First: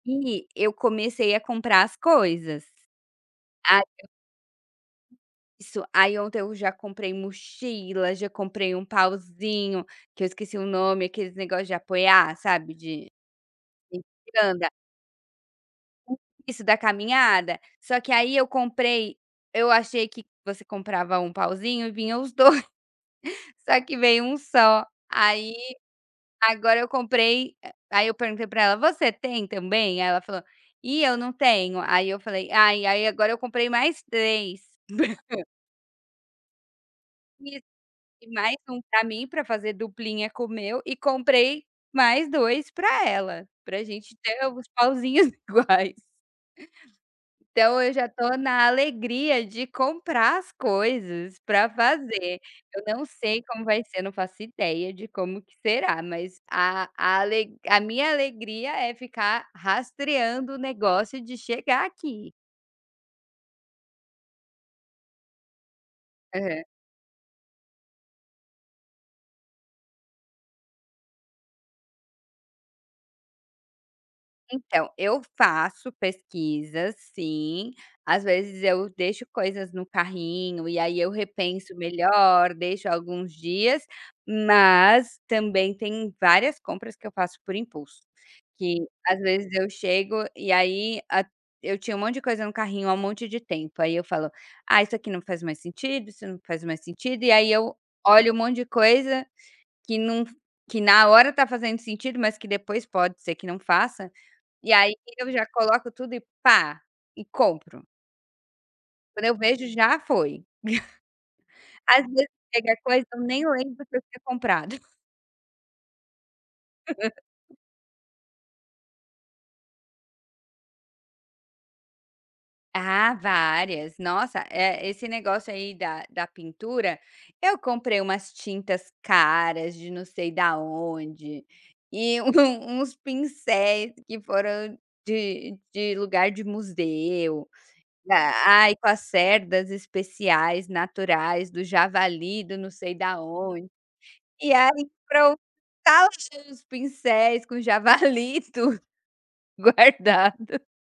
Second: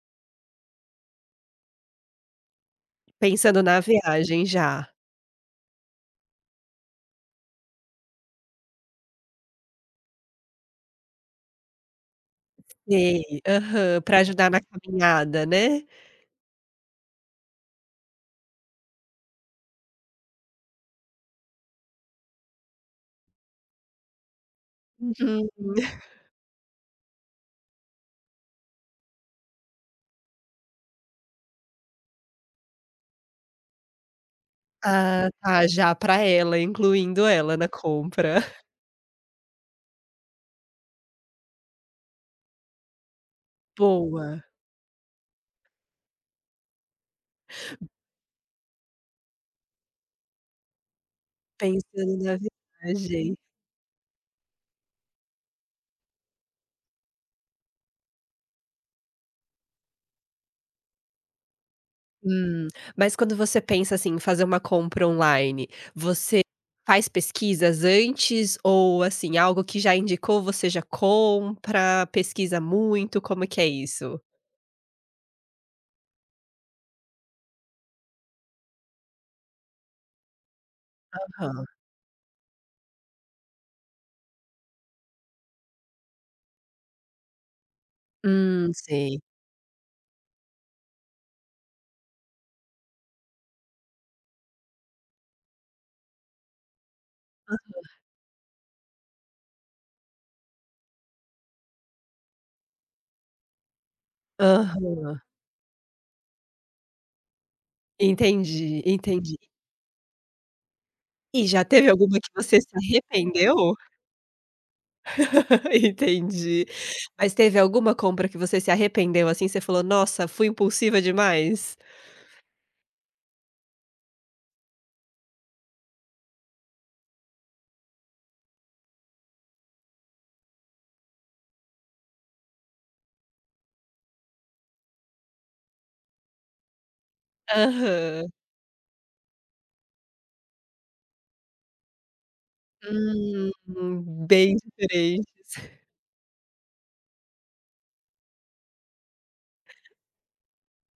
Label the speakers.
Speaker 1: E eu comecei a comprar as coisas.
Speaker 2: Pensando na
Speaker 1: Ah, eu
Speaker 2: viagem já.
Speaker 1: Isso. Aí ontem eu já comprei mochila, já comprei um pauzinho, que eu esqueci o nome, aqueles negócio de apoiar, sabe, de
Speaker 2: Sei, aham, para ajudar na
Speaker 1: [unintelligible]
Speaker 2: caminhada, né.
Speaker 1: [unintelligible] Isso, da caminhada. Só que aí eu comprei eu achei que você comprava 1 pauzinho, vinha os 2, só que veio 1 só,
Speaker 2: Uhum.
Speaker 1: aí agora eu compre, ah, aí eu pergunte para ela: "Você tem também?", aí ela falou: "Ih, eu não tenho", aí eu falei: "ai", aí agora eu comprei mais 3.
Speaker 2: Ah, tá, já para ela, incluindo ela
Speaker 1: Isso,
Speaker 2: na
Speaker 1: e
Speaker 2: compra.
Speaker 1: mais um pra mim, para fazer duplinha com o meu, e comprei mais 2 para ela, para gente
Speaker 2: Boa.
Speaker 1: ter os pauzinhos iguais. Então eu já tô na alegria de comprar as coisas para
Speaker 2: Pensando na
Speaker 1: fazer. Eu não
Speaker 2: viagem.
Speaker 1: sei como vai ser, não faço ideia de como que será, mas a a ale a minha alegria é ficar rastreando o negócio de chegar aqui.
Speaker 2: Hum. Mas quando você pensa, assim, em fazer uma compra online, você
Speaker 1: Aham.
Speaker 2: faz pesquisas antes ou assim, algo que já indicou, você já compra, pesquisa muito, como que é isso?
Speaker 1: Então, eu faço pesquisas sim, às vezes eu deixo coisas no carrinho ,e aí eu
Speaker 2: Aham.
Speaker 1: repenso melhor, deixo alguns dias, mas também tem várias compras que eu faço por impulso,
Speaker 2: Hum,
Speaker 1: que às
Speaker 2: sei.
Speaker 1: vezes eu chego e aí a eu tinha um monte de coisa no carrinho há um monte de tempo, aí eu falo: "Ah, isso aqui não faz mais sentido, isso não faz mais sentido", e aí
Speaker 2: Aham.
Speaker 1: eu olho um monte de coisa, que num f que na hora tá fazendo sentido, mas que depois pode ser que não faça, e aí
Speaker 2: Aham.
Speaker 1: eu já coloco tudo e pá, e compro.
Speaker 2: Entendi,
Speaker 1: Quando eu
Speaker 2: entendi.
Speaker 1: vejo, já foi.
Speaker 2: E já teve
Speaker 1: Às
Speaker 2: alguma que
Speaker 1: vezes
Speaker 2: você se
Speaker 1: chega coisa, eu nem
Speaker 2: arrependeu?
Speaker 1: lembro que eu tinha comprado.
Speaker 2: Entendi. Mas teve alguma compra que você se arrependeu, assim? Você falou: "Nossa, fui impulsiva demais".
Speaker 1: Ah, várias. Nossa, eh, esse negócio aí da da pintura, eu comprei umas tintas caras de não sei da onde, e um uns pincéis, que foram de de lugar de museu,
Speaker 2: Aham.
Speaker 1: ai, com as cerdas especiais naturais do javali do não sei da
Speaker 2: Hum,
Speaker 1: onde, e
Speaker 2: bem
Speaker 1: aí para o
Speaker 2: diferentes.
Speaker 1: tal pincéis com javali e tudo, guardado.